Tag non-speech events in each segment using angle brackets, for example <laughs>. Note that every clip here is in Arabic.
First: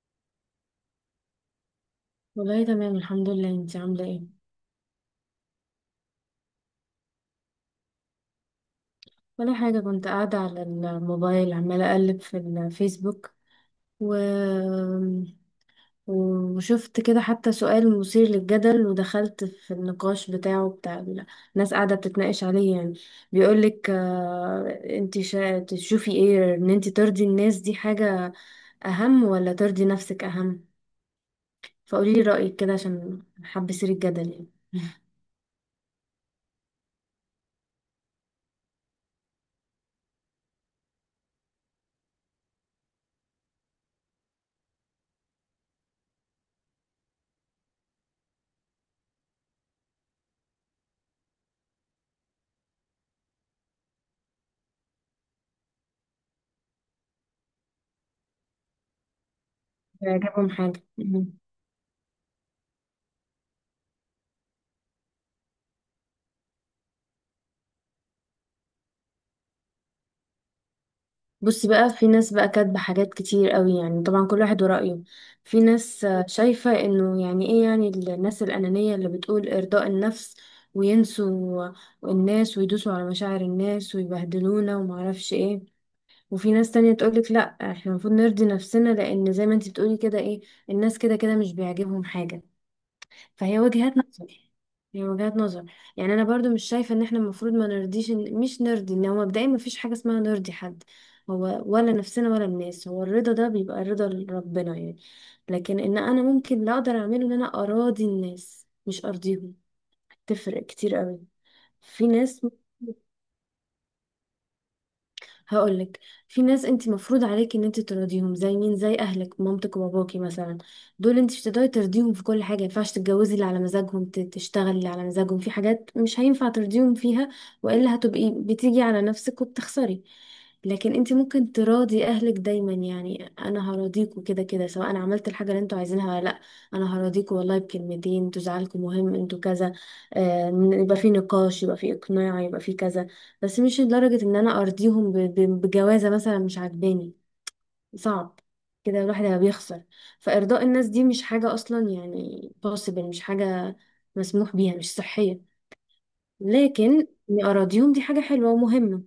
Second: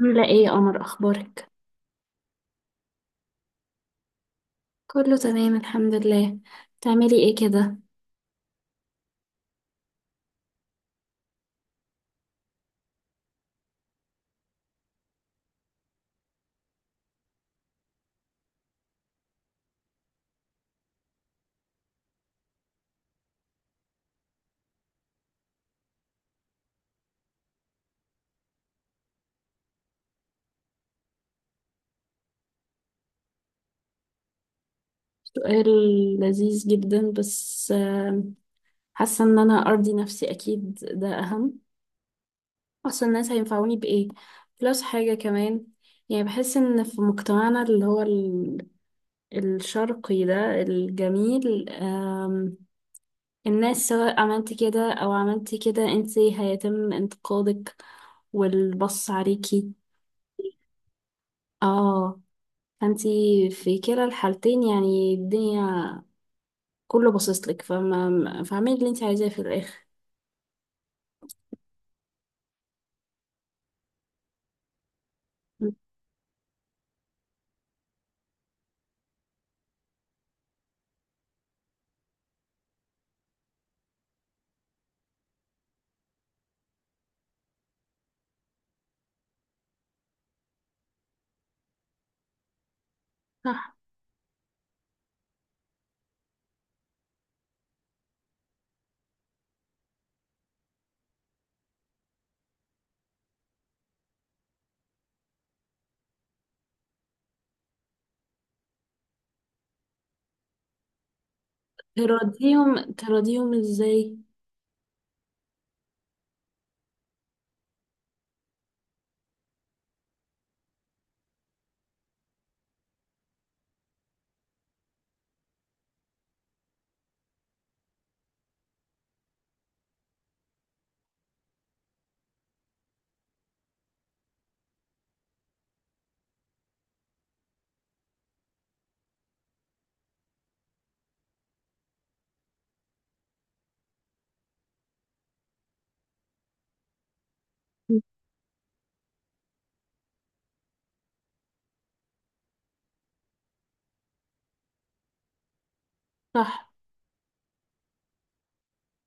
عاملة ايه يا قمر؟ اخبارك. والله تمام الحمد لله، انت عاملة ايه؟ كله تمام الحمد لله. تعملي ايه كده؟ ولا حاجة، كنت قاعدة على الموبايل عمالة اقلب في الفيسبوك. و... وشفت كده حتى سؤال مثير للجدل، ودخلت في النقاش بتاعه الناس قاعدة بتتناقش عليه يعني. بيقولك انت تشوفي ايه، ان انت ترضي الناس دي حاجة اهم ولا ترضي نفسك اهم؟ فقوليلي رأيك كده عشان حابة اثير الجدل يعني. سؤال لذيذ جدا. بس حاسة ان انا ارضي نفسي اكيد ده اهم. اصلا الناس هينفعوني بايه؟ بلس حاجة كمان. يعني بحس ان في مجتمعنا اللي هو الشرقي ده الجميل، الناس سواء عملتي كده او عملتي كده انتي هيتم انتقادك والبص عليكي. يعجبهم حاجة. اه، فانتي في كلا الحالتين يعني الدنيا كله باصص لك، فما فاعملي اللي انت عايزاه في الاخر. بصي بقى، في ناس بقى كاتبة حاجات كتير قوي، يعني طبعا كل واحد ورأيه. في م. ناس شايفة انه يعني ايه، يعني الناس الأنانية اللي بتقول إرضاء النفس، وينسوا الناس ويدوسوا على مشاعر الناس ويبهدلونا ومعرفش ايه. وفي ناس تانية تقولك لا، احنا المفروض نرضي نفسنا، لأن زي ما انتي بتقولي كده ايه، الناس كده كده مش بيعجبهم حاجة. فهي صح. وجهات نظر. هي وجهات نظر. يعني انا برضو مش شايفه ان احنا المفروض ما نرضيش مش نرضي، ان هو مبدئيا ما فيش حاجه اسمها نرضي حد، هو ولا نفسنا ولا الناس. هو الرضا ده بيبقى رضا ربنا يعني. لكن ان انا ممكن لا اقدر اعمله، ان انا اراضي الناس مش ارضيهم. تفرق كتير قوي. في ناس. تراضيهم ازاي؟ هقولك، في ناس انت مفروض عليك ان انت ترضيهم، زي مين؟ زي اهلك، مامتك وباباكي مثلا. دول انت مش هتقدري ترضيهم في كل حاجه، مينفعش تتجوزي اللي على مزاجهم، تشتغلي اللي على مزاجهم، في حاجات مش هينفع ترضيهم فيها، والا هتبقي بتيجي على نفسك وبتخسري. لكن انت ممكن تراضي اهلك دايما. يعني انا هراضيكوا كده كده، سواء انا عملت الحاجه اللي انتوا عايزينها ولا لا. انا هراضيكوا، والله بكلمتين انتوا زعلكم مهم، انتوا كذا. يبقى في نقاش، يبقى في اقناع، يبقى في كذا. بس مش لدرجة ان انا ارضيهم بجوازة مثلا مش عاجباني. م. صعب. كده الواحد هيبقى بيخسر. فارضاء الناس دي مش حاجة اصلا، يعني possible. مش حاجة مسموح بيها، مش صحية. صح. لكن اني اراضيهم، دي حاجة حلوة ومهمة،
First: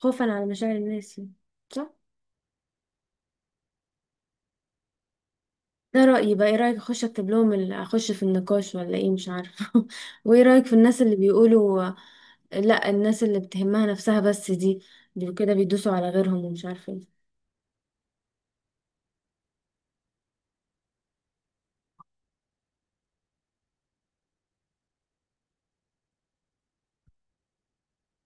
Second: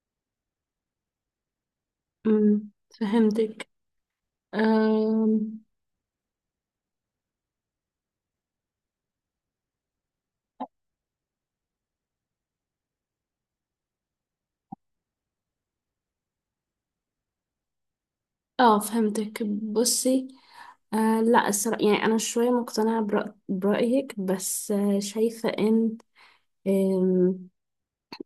خوفا على مشاعر الناس يعني. صح. امم فهمتك. أم، ده رأيي بقى، ايه رأيك؟ اخش اكتب لهم اخش في النقاش ولا ايه، مش عارفة <laughs> وايه رأيك في الناس اللي بيقولوا لا، الناس اللي بتهمها نفسها بس دي، دول كده بيدوسوا على غيرهم ومش عارفة ايه. اه، فهمتك. بصي، لا الصراحة يعني انا شوية مقتنعة برأيك، بس شايفة ان آم،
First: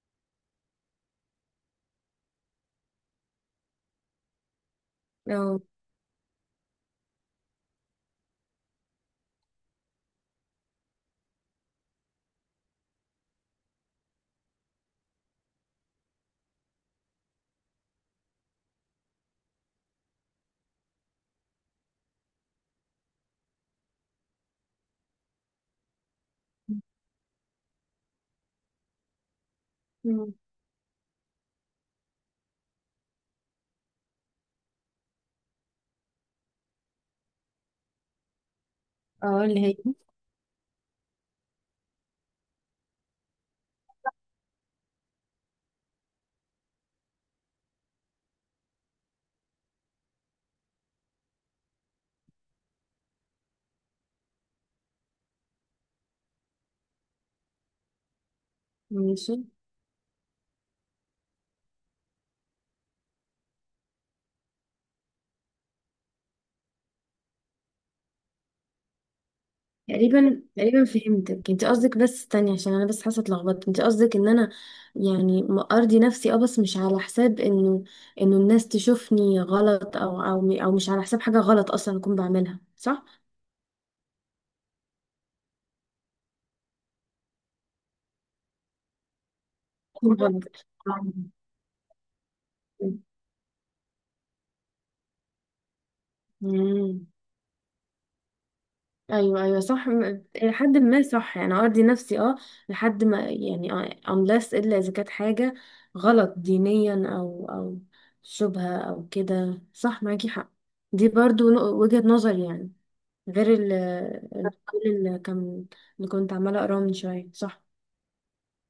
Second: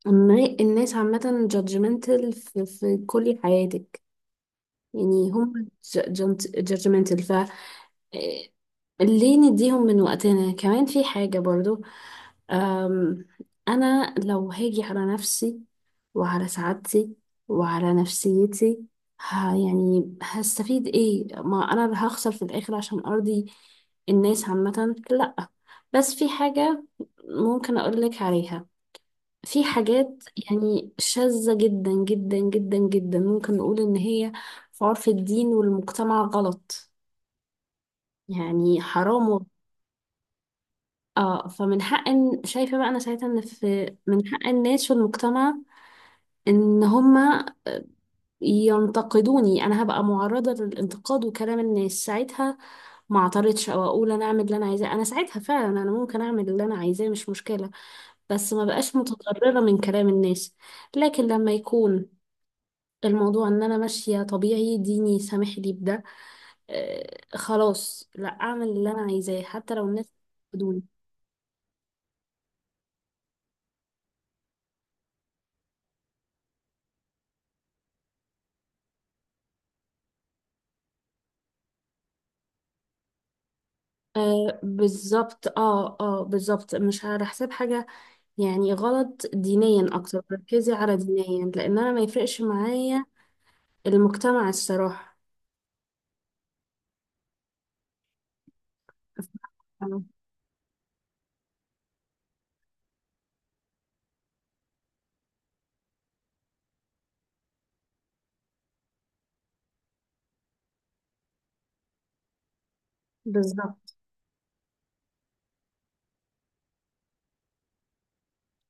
إن الناس عامة judgmental في كل حياتك. يعني هم جادجمنتال. ف إيه، ليه نديهم من وقتنا كمان في حاجة برضو؟ أم، أنا لو هاجي على نفسي وعلى سعادتي وعلى نفسيتي، يعني هستفيد ايه؟ ما أنا اللي هخسر في الآخر عشان أرضي الناس عامة؟ لأ. بس في حاجة ممكن أقولك عليها. في حاجات أو. يعني شاذة جدا جدا جدا جدا، ممكن نقول إن هي في عرف الدين والمجتمع غلط، يعني حرام اه، اللي هي. اه، شايفة بقى أنا ساعتها إن في من حق الناس والمجتمع إن هما ينتقدوني. أنا هبقى معرضة للانتقاد وكلام الناس ساعتها، ما اعترضش أو أقول أنا أعمل اللي أنا عايزاه. أنا ساعتها فعلا أنا ممكن أعمل اللي أنا عايزاه، مش مشكلة. بس ما بقاش ماشي. متضررة من كلام الناس. لكن لما يكون الموضوع ان انا ماشيه طبيعي، ديني سامح لي بده، خلاص لا اعمل اللي انا عايزاه حتى لو الناس تقريبا بدوني. تقريبا فهمتك. انت قصدك، بس استني عشان انا بس حاسه اتلخبطت، انت قصدك ان انا يعني ارضي نفسي اه، بس مش على حساب انه، انه الناس تشوفني غلط، او او مش على حساب حاجه غلط اصلا اكون بعملها، صح؟ آه بالظبط، اه، اه، بالظبط، مش على حساب حاجه يعني غلط دينيا. أكون اكتر غلط. ركزي على دينيا لان انا ما يفرقش معايا المجتمع الصراحه. مم. ايوه ايوه صح، آه، الى حد ما صح، يعني ارضي نفسي اه، لحد ما يعني، unless الا اذا كانت حاجه غلط دينيا او شبهه او كده، صح، معاكي حق. دي برضو وجهه نظر يعني، غير بالظبط. كل اللي كان، اللي كنت عماله اقراه من شويه، صح.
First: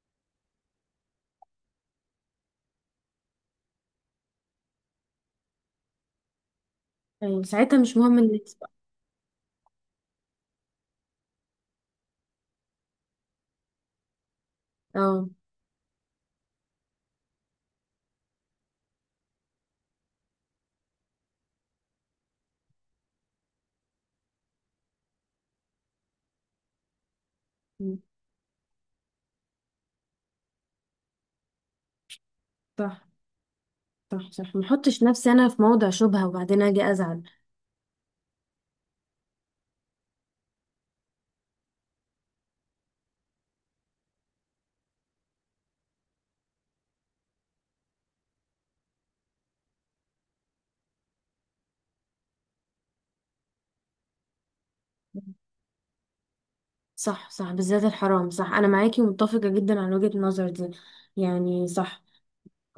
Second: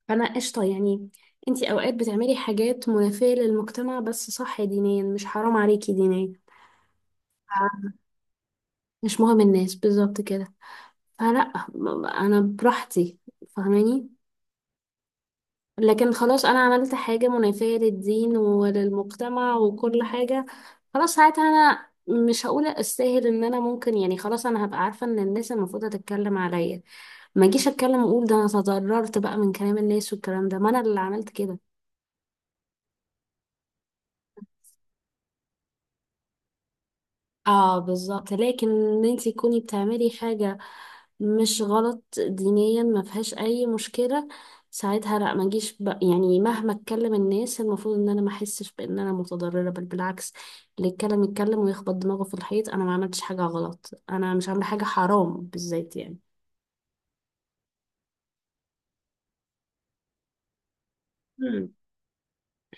فانا قشطه يعني. انتي اوقات بتعملي حاجات منافيه للمجتمع بس صح دينيا مش حرام عليكي دينيا. ايوه، ساعتها آه، مش مهم الناس بقى. مش مهم الناس بالظبط كده. فلا، انا براحتي، فاهماني؟ اه. لكن خلاص انا عملت حاجة منافية للدين وللمجتمع وكل حاجة، خلاص ساعتها انا مش هقول استاهل ان انا ممكن، يعني خلاص انا هبقى عارفة ان الناس المفروض تتكلم عليا. ما اجيش م، اتكلم واقول ده انا تضررت بقى من كلام الناس والكلام ده، ما انا اللي عملت كده. صح صح صح. ما احطش نفسي انا في موضع شبهه وبعدين اجي ازعل. اه بالظبط. لكن ان انت تكوني بتعملي حاجة مش غلط دينيا، ما فيهاش اي مشكلة. ساعتها لا ما اجيش يعني مهما اتكلم الناس المفروض ان انا ما احسش بان انا متضررة، بل بالعكس. اللي يتكلم يتكلم ويخبط دماغه في الحيط. انا ما عملتش حاجة غلط، انا مش عاملة حاجة حرام بالذات يعني. صح صح، بالذات الحرام، صح، انا معاكي ومتفقه جدا على وجهه النظر دي، يعني مم. صح.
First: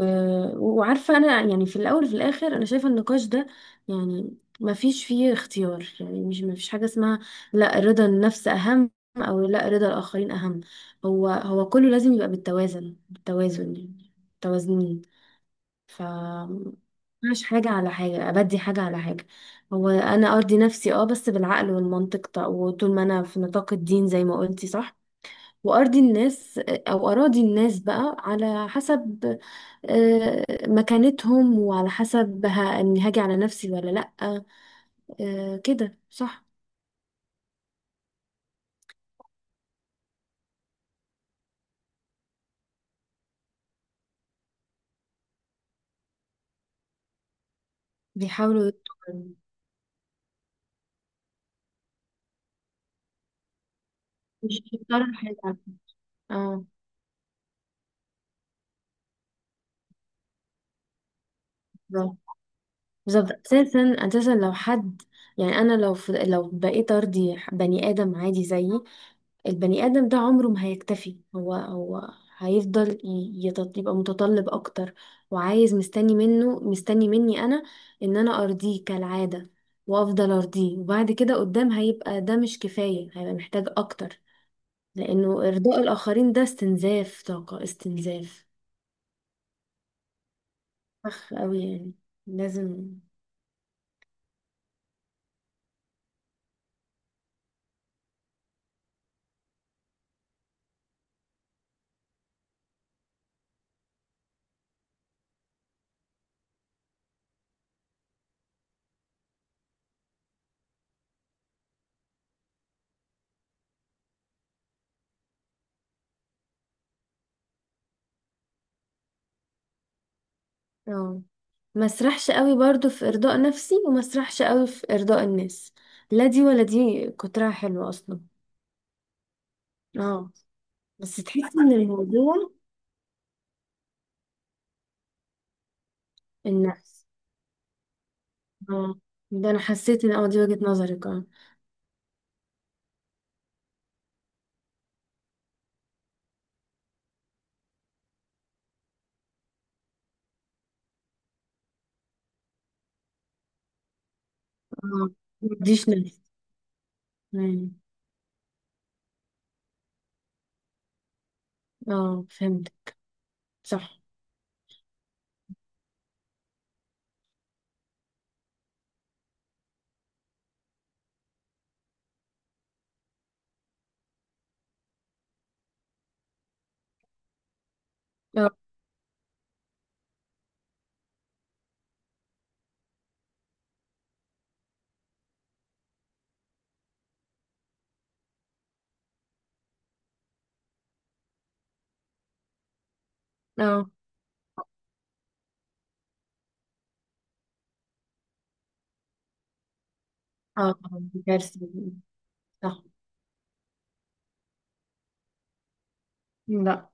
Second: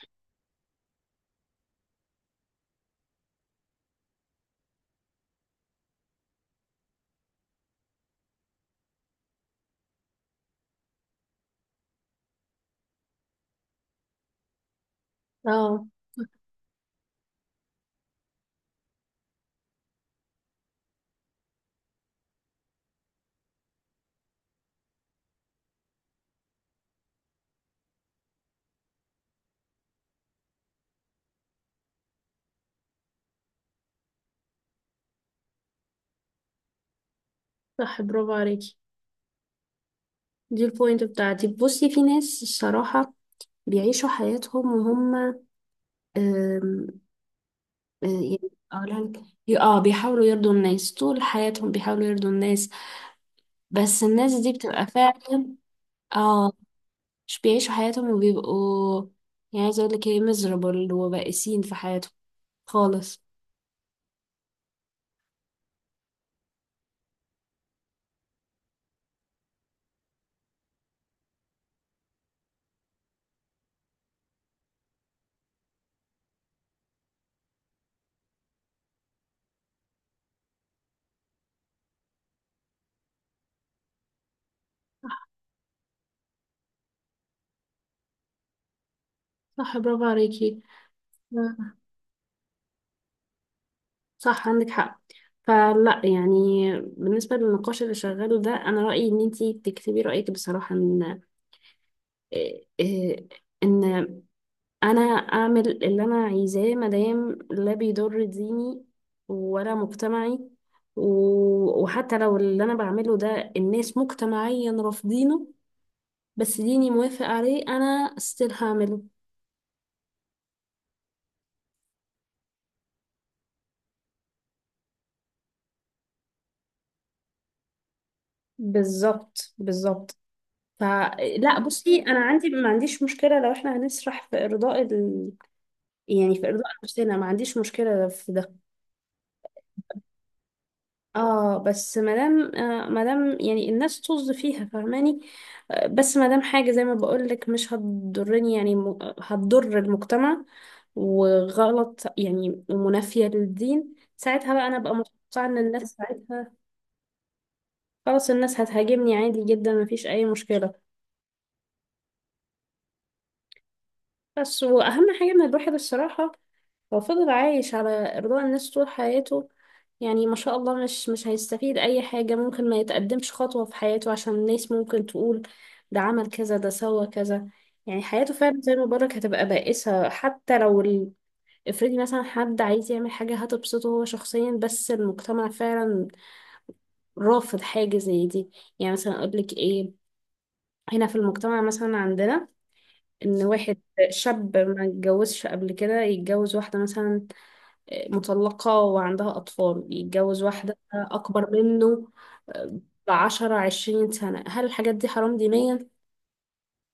أه، وعارفه انا يعني في الاول وفي الاخر انا شايفه النقاش ده يعني ما فيش فيه اختيار، يعني مش ما فيش حاجه اسمها لا رضا النفس اهم او لا رضا الاخرين اهم. هو هو كله لازم يبقى بالتوازن، بالتوازن يعني متوازنين. اه ف مش حاجه على حاجه، ابدي حاجه على حاجه. هو انا ارضي نفسي اه، بس بالعقل والمنطق، طيب، وطول ما انا في نطاق الدين زي ما قلتي صح. وأرضي الناس أو أراضي الناس بقى على حسب مكانتهم، وعلى حسب إني هاجي على نفسي ولا لأ. كده صح. صح، برافو عليكي. دي البوينت بتاعتي. بصي، في ناس الصراحة بيعيشوا حياتهم وهم يعني بيحاولوا يت- اقولها لك، بيحاولوا يرضوا الناس طول حياتهم، بيحاولوا يرضوا الناس. بس الناس دي مش بتبقى يختاروا فعلا، حاجة. اه، اه مش بيعيشوا حياتهم وبيبقوا يعني عايزة اقول لك ايه، miserable وبائسين في بالظبط. حياتهم خالص. بالظبط. أساسا، أساسا لو حد، يعني أنا لو لو بقيت أرضي بني آدم عادي زيي، البني آدم ده عمره ما هيكتفي. هو هو هيفضل يبقى متطلب أكتر، وعايز، مستني منه مستني مني أنا إن أنا أرضيه كالعادة، وأفضل أرضيه، وبعد كده قدام هيبقى ده مش كفاية، هيبقى محتاج أكتر. لأنه إرضاء الآخرين ده استنزاف طاقة، استنزاف، صح، برافو عليكي. <laughs> أخ أوي مم. يعني. لازم. صح عندك حق. فلا يعني بالنسبة للنقاش اللي شغاله ده، أنا رأيي إن أنتي تكتبي رأيك بصراحة، إن إيه- إيه- إن انا اعمل اللي انا عايزاه مادام لا بيضر ديني ولا مجتمعي، وحتى لو اللي انا بعمله ده الناس مجتمعيا رافضينه، بس ديني موافق عليه، انا ستيل هعمله. اه، ما اسرحش قوي برضو في إرضاء نفسي، وما اسرحش قوي في إرضاء الناس. لا دي ولا دي كترها حلوة أصلا. بالظبط بالظبط. اه. بس فلا تحسي ان بصي، انا عندي الموضوع، ما عنديش مشكله لو احنا هنسرح في ارضاء يعني في ارضاء النفس. نفسنا ما عنديش مشكله في ده. اه. ده انا حسيت ان دي وجهة نظرك. اه. اه، بس مادام مادام يعني الناس طز فيها، فاهماني؟ آه بس مادام حاجة زي ما بقولك مش هتضرني، يعني هتضر المجتمع وغلط يعني ومنافية للدين، ساعتها بقى انا بقى اه، متوقعة ان الناس مديش نفس. ساعتها، مم. خلاص، الناس هتهاجمني عادي جدا، مفيش اي مشكلة. اه، فهمت. صح. بس واهم حاجة ان الواحد الصراحة لو فضل عايش على إرضاء الناس طول حياته، يعني ما شاء الله، مش هيستفيد أي حاجة، ممكن ما يتقدمش خطوة في حياته عشان الناس ممكن تقول ده عمل كذا، ده سوى كذا. يعني حياته اه فعلا زي ما بقولك هتبقى بائسة حتى لو افرضي مثلا حد عايز يعمل حاجة هتبسطه هو شخصيا، بس المجتمع فعلا رافض حاجة زي دي. يعني مثلا أقولك إيه، هنا في المجتمع مثلا عندنا إن واحد اه شاب ما اتجوزش قبل كده يتجوز واحدة مثلا مطلقة وعندها أطفال، يتجوز اه، واحدة طبعا دي أكبر كارثة. منه صح. آه، بـ10 20 سنة. هل الحاجات دي حرام دينيا؟ لا.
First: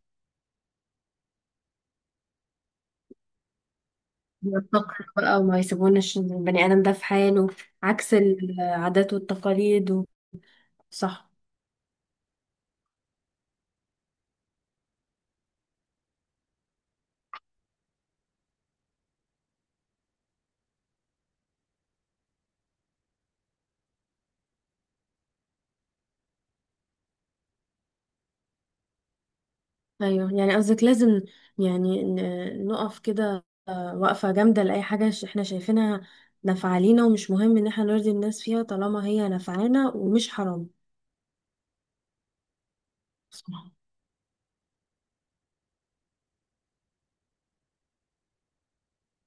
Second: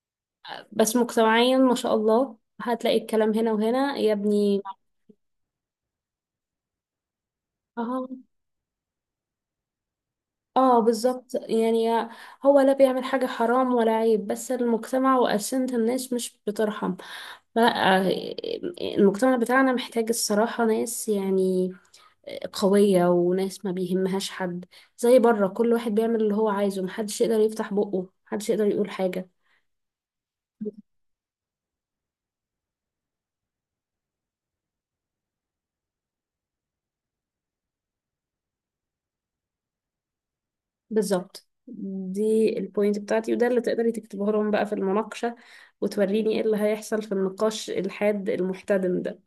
بس مجتمعيا ما شاء الله، هتلاقي الكلام هنا وهنا يا ابني. التقر بقى، وما يسيبوناش البني آدم ده في حاله، اه، عكس العادات والتقاليد. اه، صح. بالظبط يعني. هو لا بيعمل حاجة حرام ولا عيب، بس المجتمع وأسنة الناس مش بترحم. فلا، المجتمع بتاعنا محتاج الصراحة ناس يعني قوية، وناس ما بيهمهاش حد. زي بره، كل واحد بيعمل اللي هو عايزه، محدش يقدر يفتح بقه، محدش يقدر يقول حاجة. ايوه، يعني قصدك لازم يعني نقف كده وقفة جامدة لأي حاجة احنا شايفينها نافعة لينا، ومش مهم ان احنا نرضي الناس فيها طالما هي نافعانا ومش حرام. بالظبط. دي البوينت بتاعتي، وده اللي تقدري تكتبه لهم بقى في المناقشة، وتوريني ايه اللي هيحصل في النقاش الحاد المحتدم ده.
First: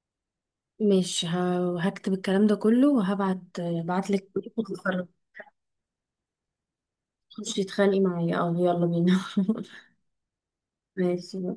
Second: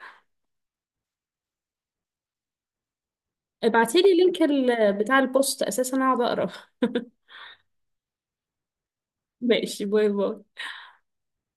مش هكتب الكلام ده كله وهبعت ابعتيلي بعتلك. لينك بتاع البوست، اساسا اقعد اقرا. <laughs> خش تتخانقي معايا، اه يلا بينا <laughs> ماشي، باي باي. ماشي.